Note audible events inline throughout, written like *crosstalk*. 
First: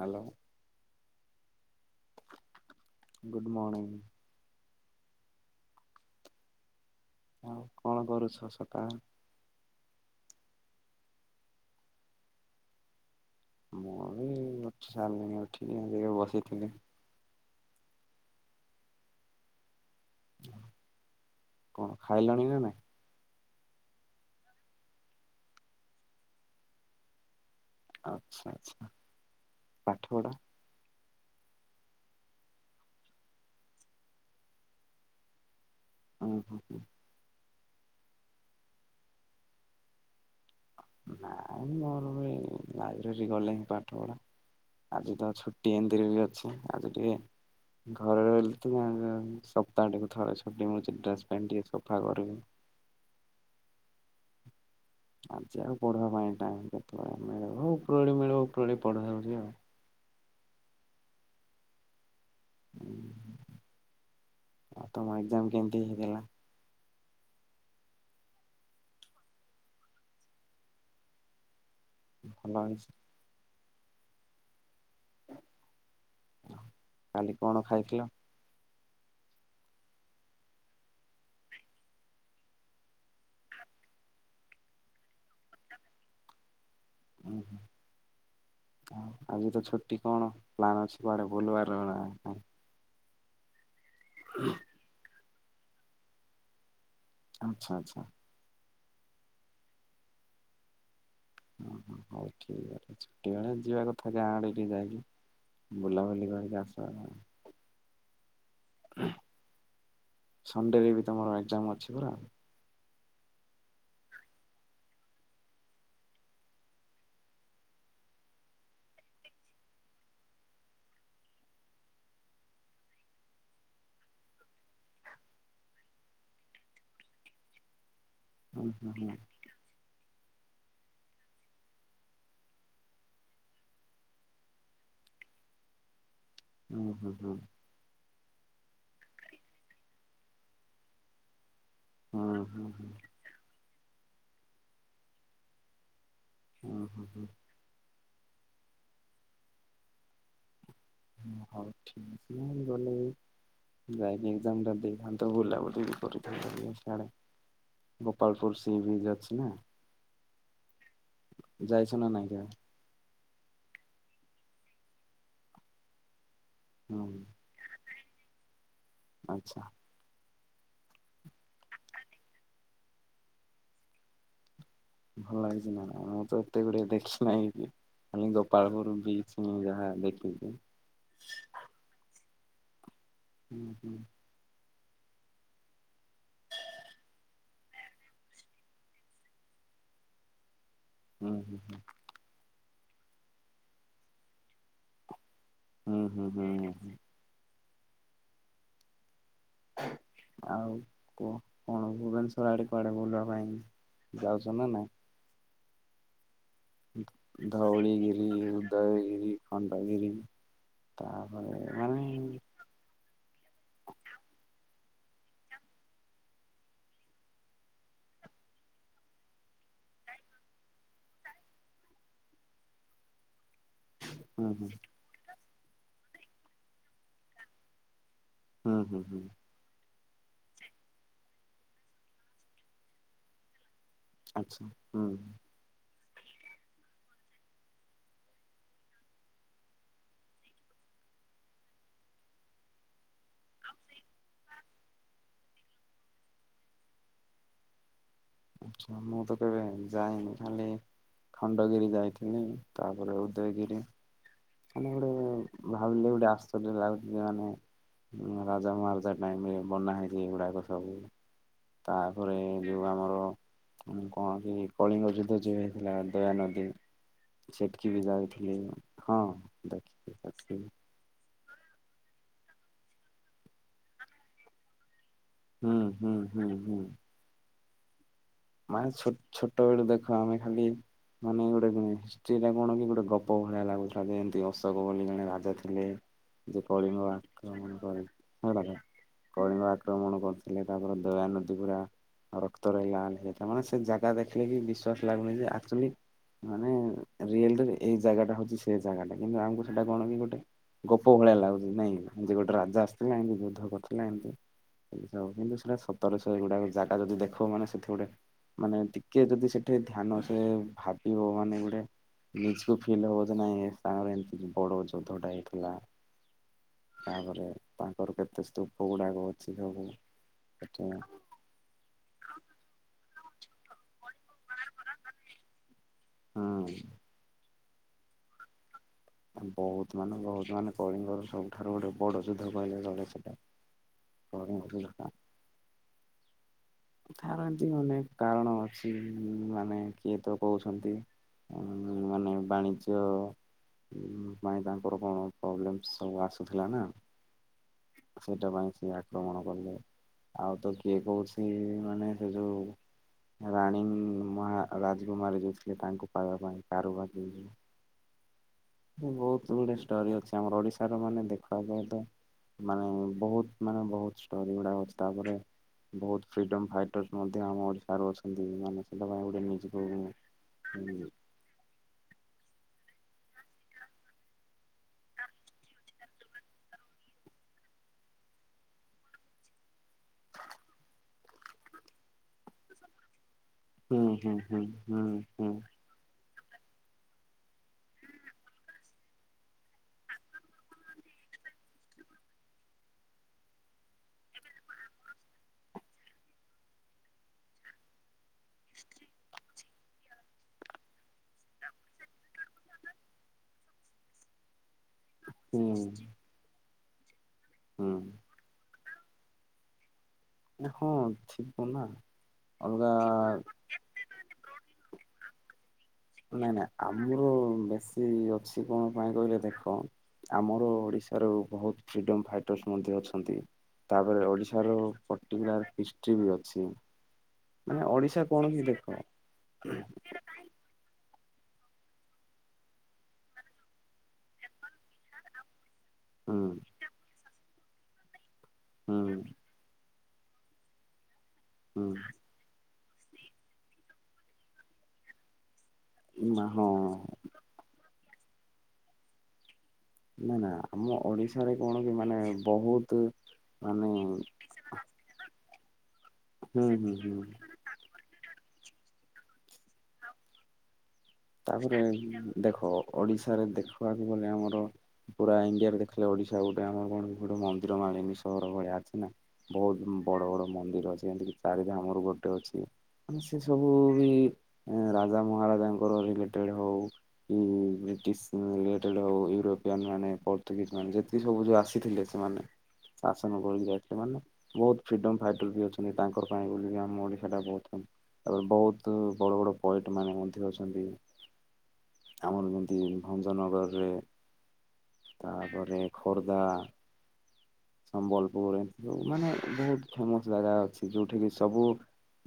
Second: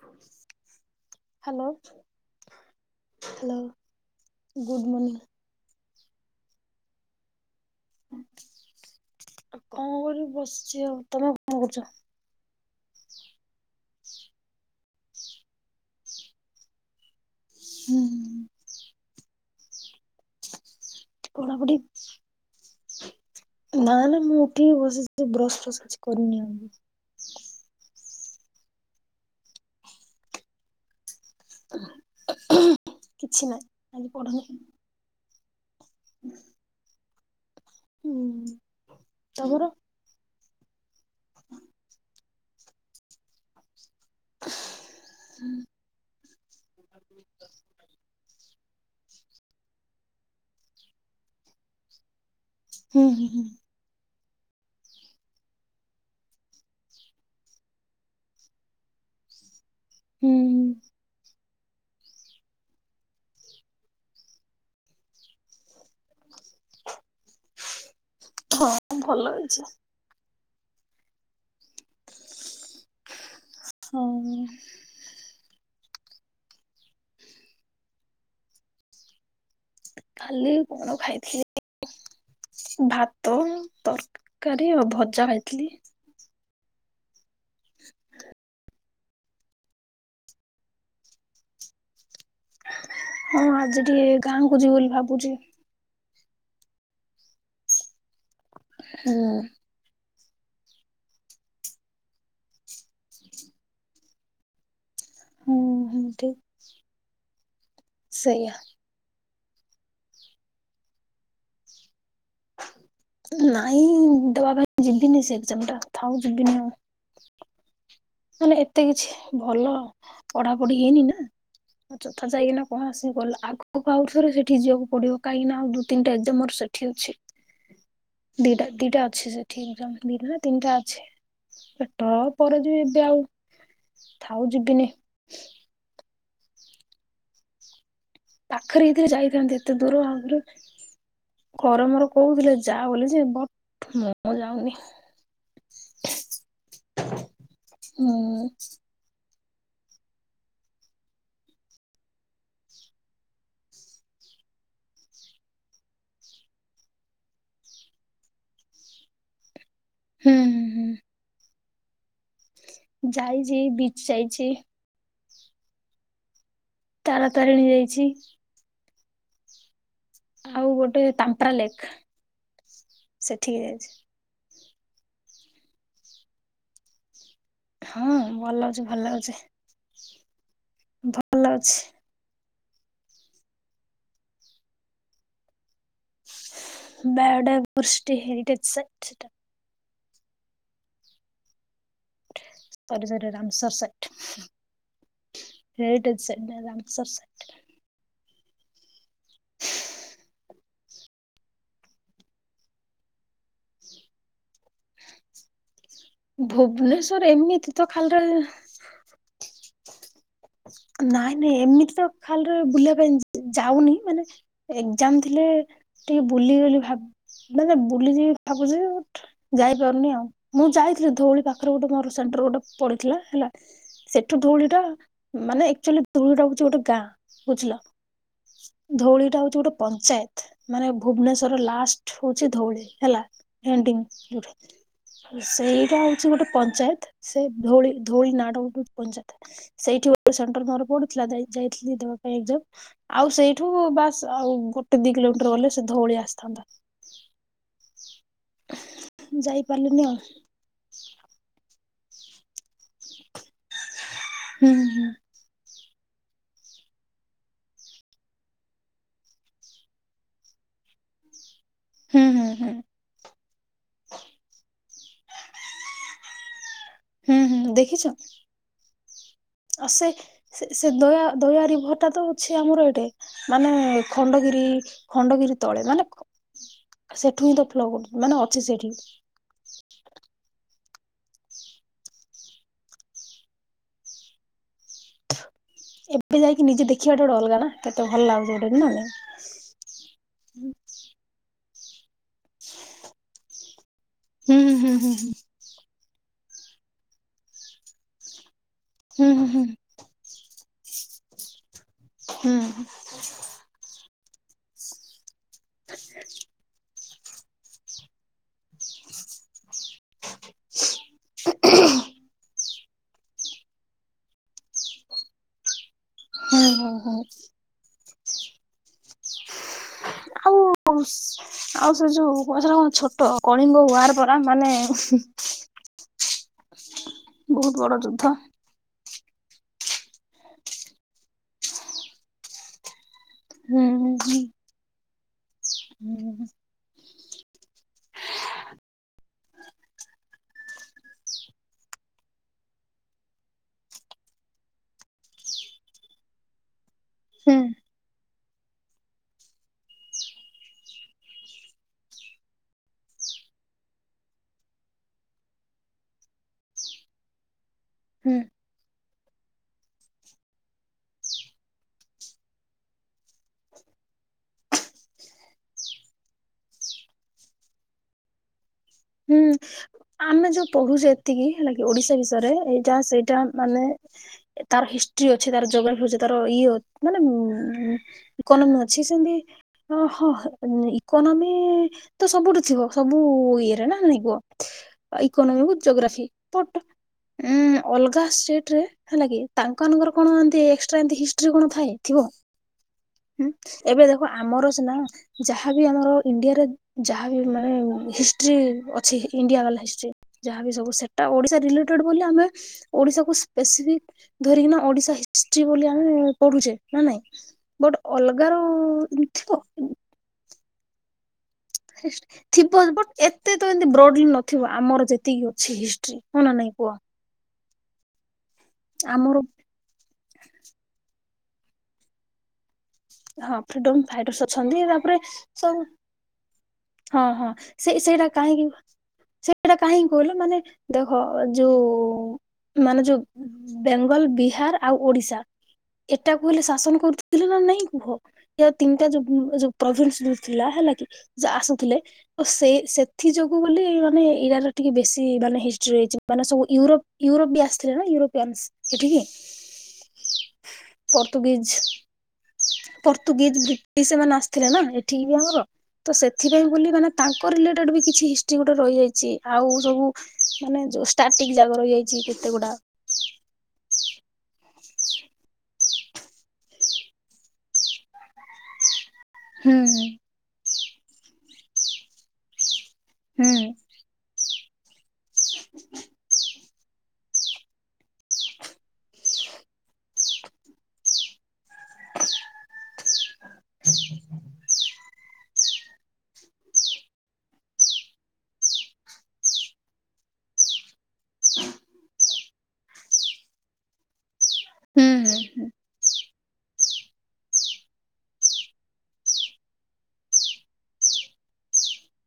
Hello hello good hello. Morning good morning. ଆଉ କଣ କରୁଛ ସକାଳୁ? ଆଉ କଣ କରିବି ବସିଚି। ଆଉ ତମେ କଣ କରୁଚ? ମୁଁ ବି ଉଠି ସାରିଲିଣି ଉଠିକି ଏମିତିକା ବସିଥିଲି। ହୁଁ। ପଢ଼ାପଢ଼ି? କଣ ଖାଇଲଣି ନା ନାଇଁ? ନା ନା ମୁଁ ଉଠିକି ବସିଚି। ବ୍ରସ ଫ୍ରସ କିଛି କରିନି ଆଉରି। ଆଚ୍ଛା ଆଚ୍ଛା। ପାଠପଢ଼ା? କିଛି ନାହିଁ। ପଢା ହଁ ହଁ ହଁ। ହୁଁ ତମର? ନାଇଁ ମୋର ବି ଲାଇବ୍ରେରୀ ଗଲେ ହିଁ ପାଠପଢା। ଆଜି ତ ଛୁଟି ଏମିତିରେ ବି ଅଛି। ଆଜି ଟିକେ ଘରେ ରହିଲେତ ସପ୍ତାହଟିକୁ ଥରେ ଛୁଟି ମିଳୁଚି ଡ୍ରେସ୍ ପ୍ୟାଣ୍ଟ୍ ଟିକେ ସଫା କରିବି। ହୁଁ ହୁଁ ହୁଁ। *inaudible* ଆଜି ଆଉ ପଢ଼ିଆ ପାଇଁ ଟାଇମ୍ କେତେବେଳେ ମିଳିବ ଉପରଳି ମିଳିବ ଉପରଳି ପଢାବାକୁ ଯିବା। ହୁଁ। ଉ ଆଉ ତମ ଏଗ୍ଜାମ୍ କେମିତି ହେଇଥିଲା? ହଁ ଭଲ ହେଇଚି। ଭଲ ହେ ହୁଁ। କାଲି କଣ ଖାଇଥିଲ? କାଲି କଣ ଖାଇଥିଲି ଭାତ ତରକାରୀ ଆଉ ଭଜା ଖାଇଥିଲି। ଉଁ ହୁଁ। ଆଜିତ ଛୁଟି କଣ ପ୍ଲାନ ଅଛି କୁଆଡ଼େ ବୁଲିବାରନା ନାଇଁ। ହଁ ଆଜି ଟିକେ ଗାଁକୁ ଯିବି ବୋଲି ଭାବୁଚି। ଆଚ୍ଛା ଆଚ୍ଛା। ହୁଁ। ଓହୋ ହଉ ଠିକ୍ ଅଛି ଛୁଟି ବେଳେ ଯିବା କଥା ଗାଁ ଆଡ଼େ ଟିକେ ଯାଇକି ହୁଁ ହୁଁ ବୁଲାବୁଲି ଠିକ୍। କରିିକି ଆସ *unintelligible* ସେଇଆ। ସନଣ୍ଡେରେବି ତମର ଏଗ୍ଜାମ୍ ଅଛି ପରା? ନାଇଁ ଦେବା ପାଇଁ ଯିବିନି ସେ ଏଗ୍ଜାମଟା ଥାଉ ଯିବିନି ଆଉ। ମାନେ ଏତେ କିଛି ଭଲ ପଢ଼ାପଢ଼ି ହେଇନିନା ଯଥା ଯାଇକିନା କଣ ଆସିକି ଗଲା ଆଗକୁ ଆଉ ଥରେ ସେଠିକି ଯିବାକୁ ପଡ଼ିବ କାହିଁକିନା ଆଉ ଦୁଇ ତିନିଟା ଏଗ୍ଜାମ୍ ମୋର ସେ ସେଠି ଅଛି। ଦିଟା ହୁଁ ହୁଁ ଦିଟା ହୁଁ ଅଛି ସେଠି ଏଗ୍ଜାମ୍ ଦିଟାନା ତିନିଟା ଅଛି ଟପରେ ଯେ ଆଉ ଥାଉ ଯିବିନି। ହୁଁ ହୁଁ ହୁଁ। ପାଖରେ ହେଇଥିନେ ଯାଇଥାନ୍ତି ଏତେ ଦୂର ଆଗରୁ ଘରେ ମୋର ହୁଁ କହୁଥିଲେ ହୁଁ ହୁଁ ହୁଁ ଯାବୋଲିଯେ ବଟ୍ ମୁଁ ଆଉ ଯାଉନି। ଉଁ ହୁଁ ହୁଁ। ହୁଁ। ହୁଁ ହଉ ଠିକ୍ *unintelligible* ଗଲେ ଯାଇକି ଏଗ୍ଜାମଟା ଦେଇଥାନ୍ତ ବୁଲାବୁଲିବି କରିଥାନ୍ତ ଟିକେ ଛାଡ଼। ଗୋପାଳପୁର ସିବିଜ୍ ଅଛିନା ହୁଁ ହୁଁ ହୁଁ। ଯାଇଛନା ନାଇଁ କେଆଣି। ଯାଇଚି ବିଚ୍ ଯାଇଚି। ହୁଁ ତାରା ତାରିଣୀ ଯାଇଚି। ଆଚ୍ଛା। ଆଉ ଗୋଟେ ତାମ୍ପ୍ରାଲେକ୍ ସେଠିକି ଯାଇଚି। ଭଲ ଲାଗୁଚିନା ମୁତ ଏତେ ଗୁଡ଼ିଏ ଦେଖି ନାହିଁବି। ହଁ ଖାଲି ଭଲ ଲାଗୁଛି ଗୋପାଳପୁର ଭଲ ଲାଗୁଛି। ବିଜ୍ ମୁଯାହା ଦେଖିଚି‌। ଭଲ ଲାଗୁଛି। ହୁଁ ହୁଁ। ବେଡ ବୃଷ୍ଟି ହେରିଟେଜ୍ ସାଇଟ ସେଇଟା ହୁଁ ହୁଁ ହୁଁ। *unintelligible* ରାମସର ସାଇଟ ହୁଁ ହୁଁ ହୁଁ ହୁଁ ଆଉ କୁହ କଣ ଭୁବନେଶ୍ଵର ଆଡେ କୁଆଡେ ବୁଲିବା ପାଇଁ ଯାଉ ଜ ନାଇଁ? ଭୁବ ଧଉଳିଗିରି ଉଦୟଗିରି ଖଣ୍ଡଗିରି ନାଇଁ ନାଇଁ ତାପରେ ଏମିତି ମାନେ ତ ଖାଲି ବୁଲିବା ପାଇଁ ଯାଉନି ମାନେ ଏଜାମ ଥିଲେ ଟିକେ ବୁଲି ବୋଲି ଭାବ ମାନେ ବୁଲିିଯିବି ଭାବୁଛି। ଯାଇପାରୁନି ଆଉ ମୁଁ ଯାଇଥିଲି ଧଉଳି ପାଖରେ ଗୋଟେ ମୋର ସେଣ୍ଟର ଗୋଟେ ପଡିଥିଲା ହେଲା। ସେଠୁ ହୁଁ ହୁଁ ଧୂଳିଟା ମାନେ ଆଚୁଆଲି ଧୂଳିଟା ହଉଛି ଗୋଟେ ଗାଁ ବୁଝିଲ। ହୁଁ ହୁଁ ହୁଁ ଧଉଳି ଟା ହଉଛି ଗୋଟେ ପଞ୍ଚାୟତ। ମାନେ ଭୁବନେଶ୍ୱର ଲାଷ୍ଟ ହଉଛି ଧଉଳି ହେଲା ଏଣ୍ଡି। ଆଚ୍ଛା ହୁଁ। ସେଇଟା ଆଉ ଗୋଟେ ପଞ୍ଚାୟତ ସେ ଧୋଳି ଧୋଳି ନା ର ଗୋଟେ ପଞ୍ଚାୟତ ସେଇଠି ସେଣ୍ଟର ମୋର ପଡିଥିଲା ଯାଇଥିଲି ଦବା ପାଇଁ ଏକ୍ଜାମ। ଆଉ ସେଇଠୁ ବାସ୍ ଆଉ ଗୋଟେ ଦି କିିଲୋମିଟର ଗଲେ ସେ ଧଉଳି ଆସିଥାନ୍ତା। ଆଛା ମୁଁ ତ କେବେ ଯାଇପାରିଲିନି ଆଉ। ଯାଇନି ଖାଲି। ଖଣ୍ଡଗିରି ଯାଇଥିଲି। ତାପରେ ଉଦୟଗିରି ହୁଁ ମାନେ ହୁଁ ଗୋଟେ ଭାବିଲେ ଗୋଟେ ଆଶ୍ଚର୍ଯ୍ୟ ଲାଗୁଛି ମାନେ ରାଜା ମହାରାଜା ଟାଇମ ରେ ବନା ହେଇଛି ଏଗୁଡାକ ସବୁ। ହୁଁ ତାପରେ ହୁଁ ହୁଁ। ଯୋଉଁ ଆମର କୌଣସି କଳିଙ୍ଗ ଯୁଦ୍ଧ ଯେଉ ହେଇଥିଲା ଦୟାନଦୀ ହୁଁ ହୁଁ ସେଠିକି ବି ଯାଇଥିଲି। ହଁ ଆ ସେ ଦେଖିକି ସେ ଆସିଲି ସେ ଦୟ ଦୟାରିଭରଟା ତ ଅଛି ଆମର ଏଠି ମାନେ ଖଣ୍ଡଗିରି ଖଣ୍ଡଗିରି ହୁଁ ତଳେ ମାନେ ହୁଁ ହୁଁ ସେଠୁ ହିଁ ତ ଫ ଲଗଡୁନି ମାନେ ଅଛି ସେଇଠି ମାନ ଛୋଟବେଳୁ ଦେଖ ଆମେ ଖାଲି। ମାନେ ଗୋଟେ ହିଷ୍ଟିଟା କଣ କି ଗୋଟେ ଗପ ଭଳିଆ ଲାଗୁଥିଲା ଯେମତି ଅଶୋକ ବୋଲି ଜଣେ ରାଜା ଥିଲା। ଏବେ *unintelligible* ଯାଇକି ନିଜେ ଦେଖିବାଟା ଗୋଟେ ଅଲଗା ନା କେତେ ଭଲ ଲାଗୁଛି ଗୋଟେ ନା ନାଇଁ। କଳିଙ୍ଗ ଆକ୍ରମଣ କରିୁଥିଲେ ତାପରେ ଦୟା ନଦୀ ପୁରା ରକ୍ତ ରହିଲାଯାଇଥିଲା ମାନେ ସେ ଯା ା ଦେଖିଲେ ବି ହୁଁ ହୁଁ ବିଶ୍ଵାସ ହୁଁ ଲାଗୁନି ଯେଚୁ ମାନେ ରିଲ ଏଇ ଜାଗା ଟା ହଉଛି। ସେ ଜାଗାଟା କିନ୍ତୁ ହୁଁ। ଆମକୁ ସେଇଟା କଣ କି ଗୋଟେ ଗୋପ ଭଳିଆ ଲାଗୁଛି ନାଇଁ। ଏମିତି ହୁଁ ହୁଁ ହୁଁ ଗୋଟେ ରାଜା ଆସିଥିଲା ଏମିତି ଯୁଦ୍ଧ କରିଥିଲା ଏମିତି। ସେଇ କିନ୍ତୁ ସେଟା ସତର ଶହ ଏଗୁଡା ଜାଗା ଯଦି ଦେଖ ମାନେ ସେଠି ଗୋଟେ ମାନେ ଟିକେ ଯଦି ସେଠି ଧ୍ୟାନ ସେ ଭାବିବ ମାନେ ଗୋଟେ ନିଜ ଫ ହଉ ନାଇଁ ସାଙ୍ଗ ଏମି ବଡ ଯୋଦ୍ଧଟା ହେଇଥିଲା। ହୁଁ ହୁଁ ହୁଁ ହୁଁ ତାପରେ ତାଙ୍କର କେତେ ସ୍ତୂପ ଗୁଡାକ ଅଛି ସବୁ ଆଉ ସେଠ ଆଉ ସେ ଯୋଉ ଗଛ କଣ ଛୋଟ କଳିଙ୍ଗ ଉୁାର ପରା ମାନେ ହଁ। ବହୁତ ବଡ ଯୁଦ୍ଧ। ବହୁତ ମାନେ ବହୁତ ମାନେ କଳିଙ୍ଗର ସବୁଠାରୁ ଗୋଟେ ବଡ ଯୁଦ୍ଧ କହିଲେ ଚଳେ ସେଟା ହୁଁ ହୁଁ *unintelligible* *unintelligible* ତାର ଏମତି ଅନେକ କାରଣ ଅଛି ମାନେ କିଏ ତ କହୁଛନ୍ତି। ମାନେ ବାଣିଜ୍ୟ ଉମ ପାଇଁ ତାଙ୍କର କଣ ପ୍ରୋବ୍ଲେମ୍ ସବୁ ଆସୁଥିଲା ନା ହୁଁ। ସେଇଟା ପାଇଁ ସିଏ ଆକ୍ରମଣ କଲେ, ଆଉ ତ କିଏ କହୁଛି ମାନେ ସେ ଯୋଉ ରାଣୀ ମହା ରାଜକୁମାରୀ ଯୋଉଥିଲେ ତାଙ୍କୁ ପାଇବା ପାଇଁ। *unintelligible* ହୁଁ। ବହୁତ ଗୁଡେ ଷ୍ଟୋରି ଅଛି ଆମର ଓଡିଶା ର ମାନେ ଦେଖିବାକୁ ତ ମାନେ ବହୁତ ମାନେ ବହୁତ ଷ୍ଟୋରି ଗୁଡା ଅଛି। ତାପରେ ବହୁତ ଫ୍ରିଡମ ଫାଇଟର୍ସ ମଧ୍ୟ ଆମ ଓଡିଶାରୁ ଅଛନ୍ତି ମାନେ ସେଟା ପାଇଁ ଗୋଟେ ହୁଁ ନିଜକୁ ହୁଁ ଆମେ ଯୋଉ ପଢୁଚେ ଏତିକି ହେଲା କି -ଓଡିଶା ବିଷୟରେ ଏଇଟା ସେଇଟା ମାନେ ଏ ତାର ହିଷ୍ଟ୍ରି ଅଛି, ତାର ଜୋଗ୍ରାଫି ଅଛି, ତାର ଇଏ ମାନେ ଉଁ *unintelligible* ସେମତି ଓହଁ ହ ଇକୋନୋମି ତ ସବୁଠୁ ଥିବ ସବୁ ଇଏରେ *unintelligible* ହୁଁ ହୁଁ ହୁଁ ହୁଁ ଜୋଗ୍ରାଫି ପଟ ଉ ଅଲଗା ଷ୍ଟେଟ ରେ ହେଲା କି ତାଙ୍କମାନଙ୍କର କଣ ଏନତି ଏଷ୍ଟ୍ରା ଏନତି ହିଷ୍ଟ୍ରି କଣ ଥାଏ ଥିବ ଉମ? ଏବେ ଦେଖ ଆମର ସିନା ଯାହାବି ଆମର ଇଣ୍ଡିଆରେ, ଯାହାବି ମାନେ ହିଷ୍ଟ୍ରି ଅଛି ଇଣ୍ଡିଆ ବାଲା ହିଷ୍ଟ୍ରି, ଯାହାବି ସବୁ ସେଟା ଓଡିଶା ରିଲେଟେଡ ବୋଲି ଆମେ ଓଡିଶାକୁ ସ୍ପେସିଫିକ ଧରିକିନା ଓଡିଶା ହିଷ୍ଟି ବୋଲି ହୁଁ ଆମେ ପଢୁଛେ ନା ନାଇଁ ହୁଁ ବଟ ଅଲଗା ର ଏନତି ଥିବ? ହଁ ଥି ହିସ ଥିବ ବଟ ଏତେ ତ ଏମତି ବ୍ରଡଲି ନଥିବ ଆମର ଯେତିକି ଅଛି ହିଷ୍ଟ୍ରି ହଁ ନା ନାଇଁ ନାଇଁ କୁହ ଆମର ବେଶୀ ଅଛି କଣ ପାଇଁ କହିଲେ ଆମର ଦେଖ ଆମର ଓଡ଼ିଶାରୁ ବହୁତ ଫ୍ରିଡ଼ମ୍ ଫାଇଟ ଟର୍ସ ମଧ୍ୟ ଅଛନ୍ତି। ହଁ ଫ୍ରିଡମ ତାପରେ ଫାଇଟର୍ସ ଓଡିଶାର ଅଛନ୍ତି ତାପରେ ପଟିକୁଲାର ସବୁ ହିଷ୍ଟ୍ରି ବି ଅଛି। ହଁ ହଁ ମାନେ ସେ ଓଡିଶା ସେଇଟା କଣ କି କାହିଁକି ଦେଖ ସେଇଟା କାହିଁକି କହିଲ ମାନେ ଦେଖ ଯୋଉ ମାନେ ଯୋଉ ବେଙ୍ଗଲ, ବିହାର, ଆଉ ଓଡିଶା ଏଟା ହୁଁ କୁ ହେଲେ ଶାସନ କରୁଥିଲେ ନା ନାଇଁ କୁହ? ୟାର ତିନିଟା ହୁଁ ଯୋଉ *unintelligible* *unintelligible* ଥିଲା ହେଲା କି ସେ ଆସୁଥିଲେ। ତ ସେ ସେଥି ଯୋଗୁ ବୋଲି ମାନେ ଇରାର ଟିକେ ବେଶୀ ମାନେ ହିଷ୍ଟ୍ରି ହେଇଚି। ମାନେ ହୁଁ ସବୁ ୟୁରୋପ ହଁ ୟୁରୋପ ବି ଆସିଥିଲେ ନା ୟୁରୋପିଆନ୍ ଏଠ କି? ନା ନା ଆମ ଓଡିଶାରେ କଣ କି ମାନେ ପ ପର୍ତୁଗିଜ ବ୍ରିଟିଶ ସେମାନେ ଆସିଥିଲେ ନା। ଠିକ ଆମର ତ ହୁଁ ସେଥିପାଇଁ ବୋଲି ହୁଁ ମାନେ ହୁଁ ତାଙ୍କ ରିଲେଟ *unintelligible* କିଛି ହିଷ୍ଟି ଗୋଟେ ରହିଯାଇଚି ଆଉ ସବୁ ମାନେ ଯୋ ଷ୍ଟାଟିକ୍ ତାପରେ ଜାଗା ରହିଯାଇଚି ଦେଖ କେତେଗୁଡ଼ା ଓଡିଶାରେ ଦେଖିବାକୁ ଗଲେ ଆମର ପୁରା ଇଣ୍ଡିଆରେ ଦେଖିଲେ ଓଡିଶା ଗୋଟେ ଆମର କଣ ଗୋଟେ ମନ୍ଦିର ମାଳିନୀ ସହର ଭଳିଆ ଅଛି ନା। ହୁଁ ବହୁତ ବଡ଼ ବଡ଼ ମନ୍ଦିର ଅଛି। ଏମିତିକି ଚାରିଧାମରୁ ଗୋଟେ ଅଛି। ମାନେ ସେ ହୁଁ ସବୁ ବି ରାଜା ମହାରାଜାଙ୍କର ରିଲେଟେଡ଼ ହଉ କି ବ୍ରିଟିଶ ଲେଟେଡ ହଉ ୟୁରୋପିଆନ୍ ମାନେ ପର୍ତୁଗିଜ ମାନେ ଯେତିକ ସବୁ ଯୋଉ ଆସ ସି ଥିଲେ ସେମାନେ ଆସନ କରୁଥିଲେ ସେମାନେ ବହୁତ ଫ୍ରିଡମ ଫାଇଟର ବି ଅଛ ତାଙ୍କ ପାଇଁ ବୋଲି ଆମ ଓଡିଶା ଟା ବହୁତ ଫେମ ତାପରେ ବହୁତ ବଡ ବଡ ପୋଏଟ ମାନେ ମଧ୍ୟ ଅ ଆ *unintelligible* ହ *unintelligible* ଆମର ଯେମିତି ଭଞ୍ଜନଗରରେ ହୁଁ ହୁଁ। ତାପରେ ଖୋର୍ଦ୍ଧା ସମ୍ବଲପୁର ମାନେ ବହୁତ ଫେମସ ଜାଗା ଅଛି ଯୋଉଠିକି ସବୁ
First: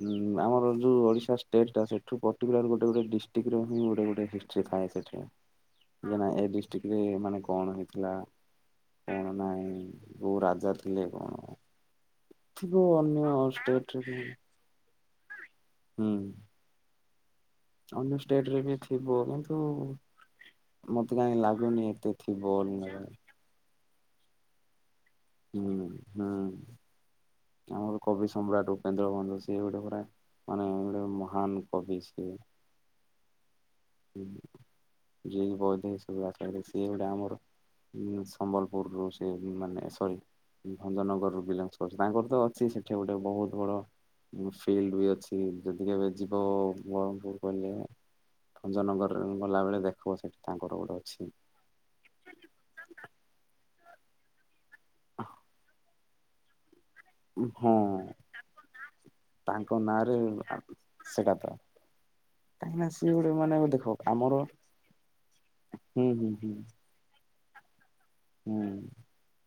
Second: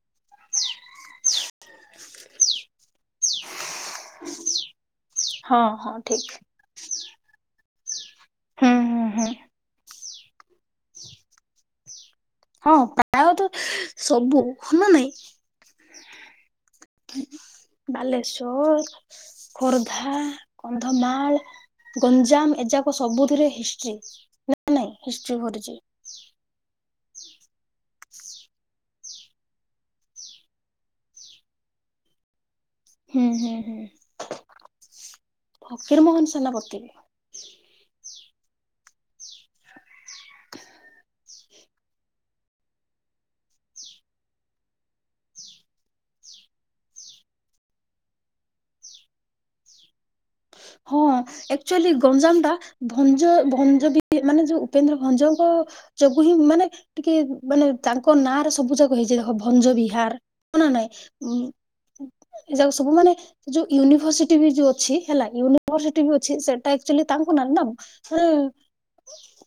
ଉ ଆମର ଯୋଉ ଓଡିଶା ଷ୍ଟେଟା ସେଠୁ ପର୍ଟକୁଲର ଗୋଟେ ଗୋଟେ ଡିଷ୍ଟ୍ରିକିର ହିଁ ଗୋଟ ଗୋଟେ ହିଷ୍ଟି ଥାଏ ସେଥି ରେ ହଁ ହଁ ଠିକ। ଏକ *inaudible* ରେ ମାନେ କଣ ହେଇ ଥିଲା ହୁଁ ହୁଁ ହୁଁ କଣ ନାହିଁ କୋଉ ରାଜା ଥିଲେ କଣ? ହଁ ଥିବ ଅନ୍ୟ ପ୍ରାୟତଃ ଷ୍ଟେଷ୍ଟରେ ସବୁ ହଁ ନା ହୁଁ ଠ *unintelligible* ଅନ୍ୟ ଷ୍ଟେଟ ରେ ବି ବାଲେଶ୍ଵର, ଥିବ କିନ୍ତୁ ଖୋର୍ଦ୍ଧା, ମତେ କାହିଁ ଲାଗୁନି କନ୍ଧମାଳ ଏତେ ଥିବ ଗଞ୍ଜାମ ବୋଲି ଏଯାକ ସବୁଥିରେ ହିଷ୍ଟ୍ରି ନା ନାଇଁ ହିଷ୍ଟ୍ରି କରିଛି। ହୁଁ ହୁଁ ଆମର କବି ସମ୍ରାଟ ଉପନ୍ଦ୍ର ଭଞ୍ଜ ସିଏ ଗୋଟେ ପରା ମାନେ ଗୋଟେ ମହାନ କବି ସିଏ। ହୁଁ ହୁଁ ହୁଁ। ହଁ ଯ ବହୁତ ଦିନ ଫକୀରମୋହନ ସୁବିଧ ସେନାପତି ସି ବି ଡମ *unintelligible* ହୁଁ ସମ୍ବଲପୁରରୁୁ ସେ ମାନେ ସରି ଭଞ୍ଜନଗରରୁ ବିଲଙ୍ଗସ୍ କରୁଛି ତାଙ୍କର ତ ଅଛି ସେଇଠି ଗୋଟେ ବହୁତ ବଡ଼ ଫିଲ୍ଡ ବି ଅଛି ଯଦି କେବେ ଯିବ ବ୍ରହ୍ମପୁର କହିଲେ ଭଞଜନଗର ଗଲାବେଳେ ଦେଖିବ ସେଠି ତାଙ୍କର ହଁ ଗୋଟେ ଅଛି ଏକଚୁଆଲି ଗଞ୍ଜାମ ଟା ଭଞ୍ଜ ଭଞ୍ଜ ବି ମାନେ ଯୋଉ ଉପେନ୍ଦ୍ର ଭଞ୍ଜଙ୍କ ଯୋଗୁ ହିଁ ମାନେ ଟିକେ ମାନେ ହଁ ତାଙ୍କ ନାଁ ର ସବୁ ଯାକ ହେଇଛି ଦେଖ ଭଞ୍ଜ ତାଙ୍କ ନାଁରେ ବିହାର ହ ନା ସେଟା ନାଇଁଁ ତ ଏ ଯାକ କାହିଁକି ନା ସବୁ ମାନେ ସିଏ ଗୋଟେ ଯୋଉ ଦେଖ ଆମର ୟୁନିଭରସିଟି ବି ଯୋଉ ଅଛି ହେଲା ୟୁନିଭର୍ସିଟି ହୁଁ ବି ହୁଁ ଅଛି ହୁଁ ସେଟା ଆଚୁଆଲି ତାଙ୍କୁ ନା ନା ମାନେ ହୁଁ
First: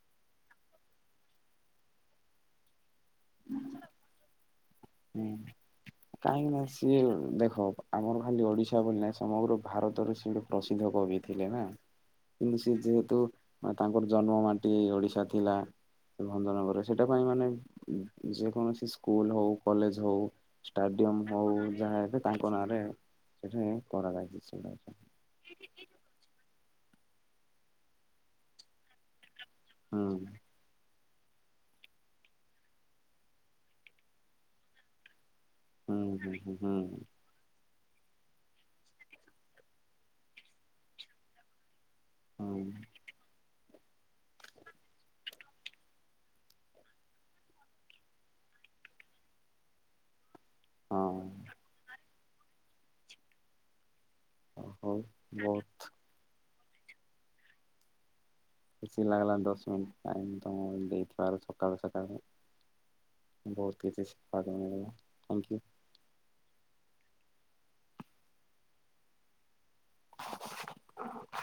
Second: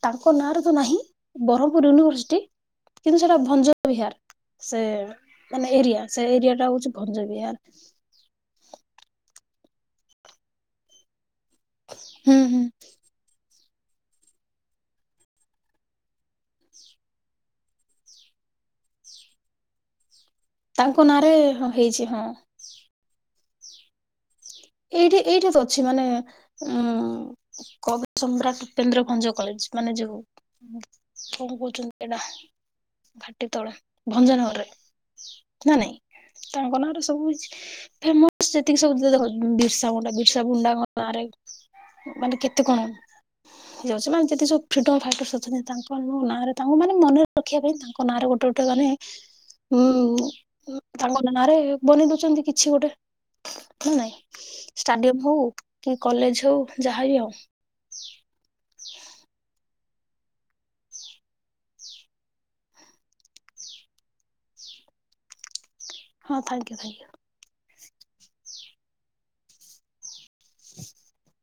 ତାଙ୍କ ନାଁରେ ତ ନାହିଁ ବ୍ରହ୍ମପୁର ୟୁନିଭରସିଟି। କିନ୍ତୁ ସେଟା ଭଞ୍ଜ ବିହାର ସେ ହୁଁ ମାନେ ଏରିଆ ସେ କାହିଁକି ଏରିଆ ନା ଟା ହଉଛି ସିଏ ଭଞ୍ଜ ଦେଖ ବିହାର। ଆମର ଖାଲି ଓଡ଼ିଶା ବୋଲି ନାହିଁ ସମଗ୍ର ଭାରତରେ ସେ ଗୋଟେ ପ୍ରସିଦ୍ଧ କବି ଥିଲେ ନା। ହୁଁ କିନ୍ତୁ ହୁଁ ସେ ଯେହେତୁ ତାଙ୍କର ଜନ୍ମ ମାଟି ଓଡିଶା ଥିଲା ସେ ଭଞ୍ଜନଗରରେ ସେଟା ପାଇଁ ମାନେ ଯେକୌଣସି ସ୍କୁଲ ହଉ କଲେଜ ହଉ ତାଙ୍କ ଷ୍ଟାଡିୟମ ନାଁରେ ହଉ ହଁ ଯାହା ହେଇଛି ଏବେ ହଁ ତାଙ୍କ ନାଁରେ ସେଠି କରାଯାଇଛି। ସେଟା ଏଇଠି ଏଇଠି ତ ଅଛି ମାନେ ଉ କବି ସମ୍ରାଟ ଉପେନ୍ଦ୍ର ଭଞ୍ଜ କଲେଜ ମାନେ ହୁଁ ଯୋଉ କଣ କହୁଛନ୍ତି ଏଇଟା ଘାଟି ତଳେ ଭଞ୍ଜନଗରରେ ନା ନାଇଁ ହୁଁ ହୁଁ ହୁଁ ତାଙ୍କ ନାଁ ର ସବୁ କିଛି ଫେମସ ଯେତିକି ସବୁ ଦେଖ ବିର୍ସାମୁୁଣ୍ଡା ବିର୍ସା ମୁଣ୍ଡା ଙ୍କ ନାଁରେ ମାନେ କେତେ ହୁଁ କଣ ଯେତେ ସବୁ ମାନେ ଫିଡମ ଫାଇଟର୍ସ ଅଛନ୍ତି ତାଙ୍କ ନାଁରେ ତାଙ୍କୁ ମାନେ ମନରେ ରଖିବା ପାଇଁ ତା ତାଙ୍କ ନା ରେ ଗୋଟେ ଗୋଟେ ମାନେ ହୁଁ ହଁ ତାଙ୍କ ନାଁରେ ବନେଇ ଦଉଛନ୍ତି କିଛି ଗୋଟେ ନା ନାଇଁ। ଷ୍ଟାଡିୟମ ହଉ କି କଲେଜ ହଉ ଯାହାବି ହଉ। ଖୁସି ଲାଗିଲା ଦଶ ମିନିଟ୍ ଟାଇମ୍ ତମ ଦେଇଥିବାରୁ ସକାଳୁ ସକାଳୁ ବହୁତ କିଛି ଶିଖିବାକୁ ମିଳିଲା। Thank you. ହଁ ଥ୍ୟାଙ୍କ ୟୁ ଥ୍ୟାଙ୍କ ୟୁ। *inaudible*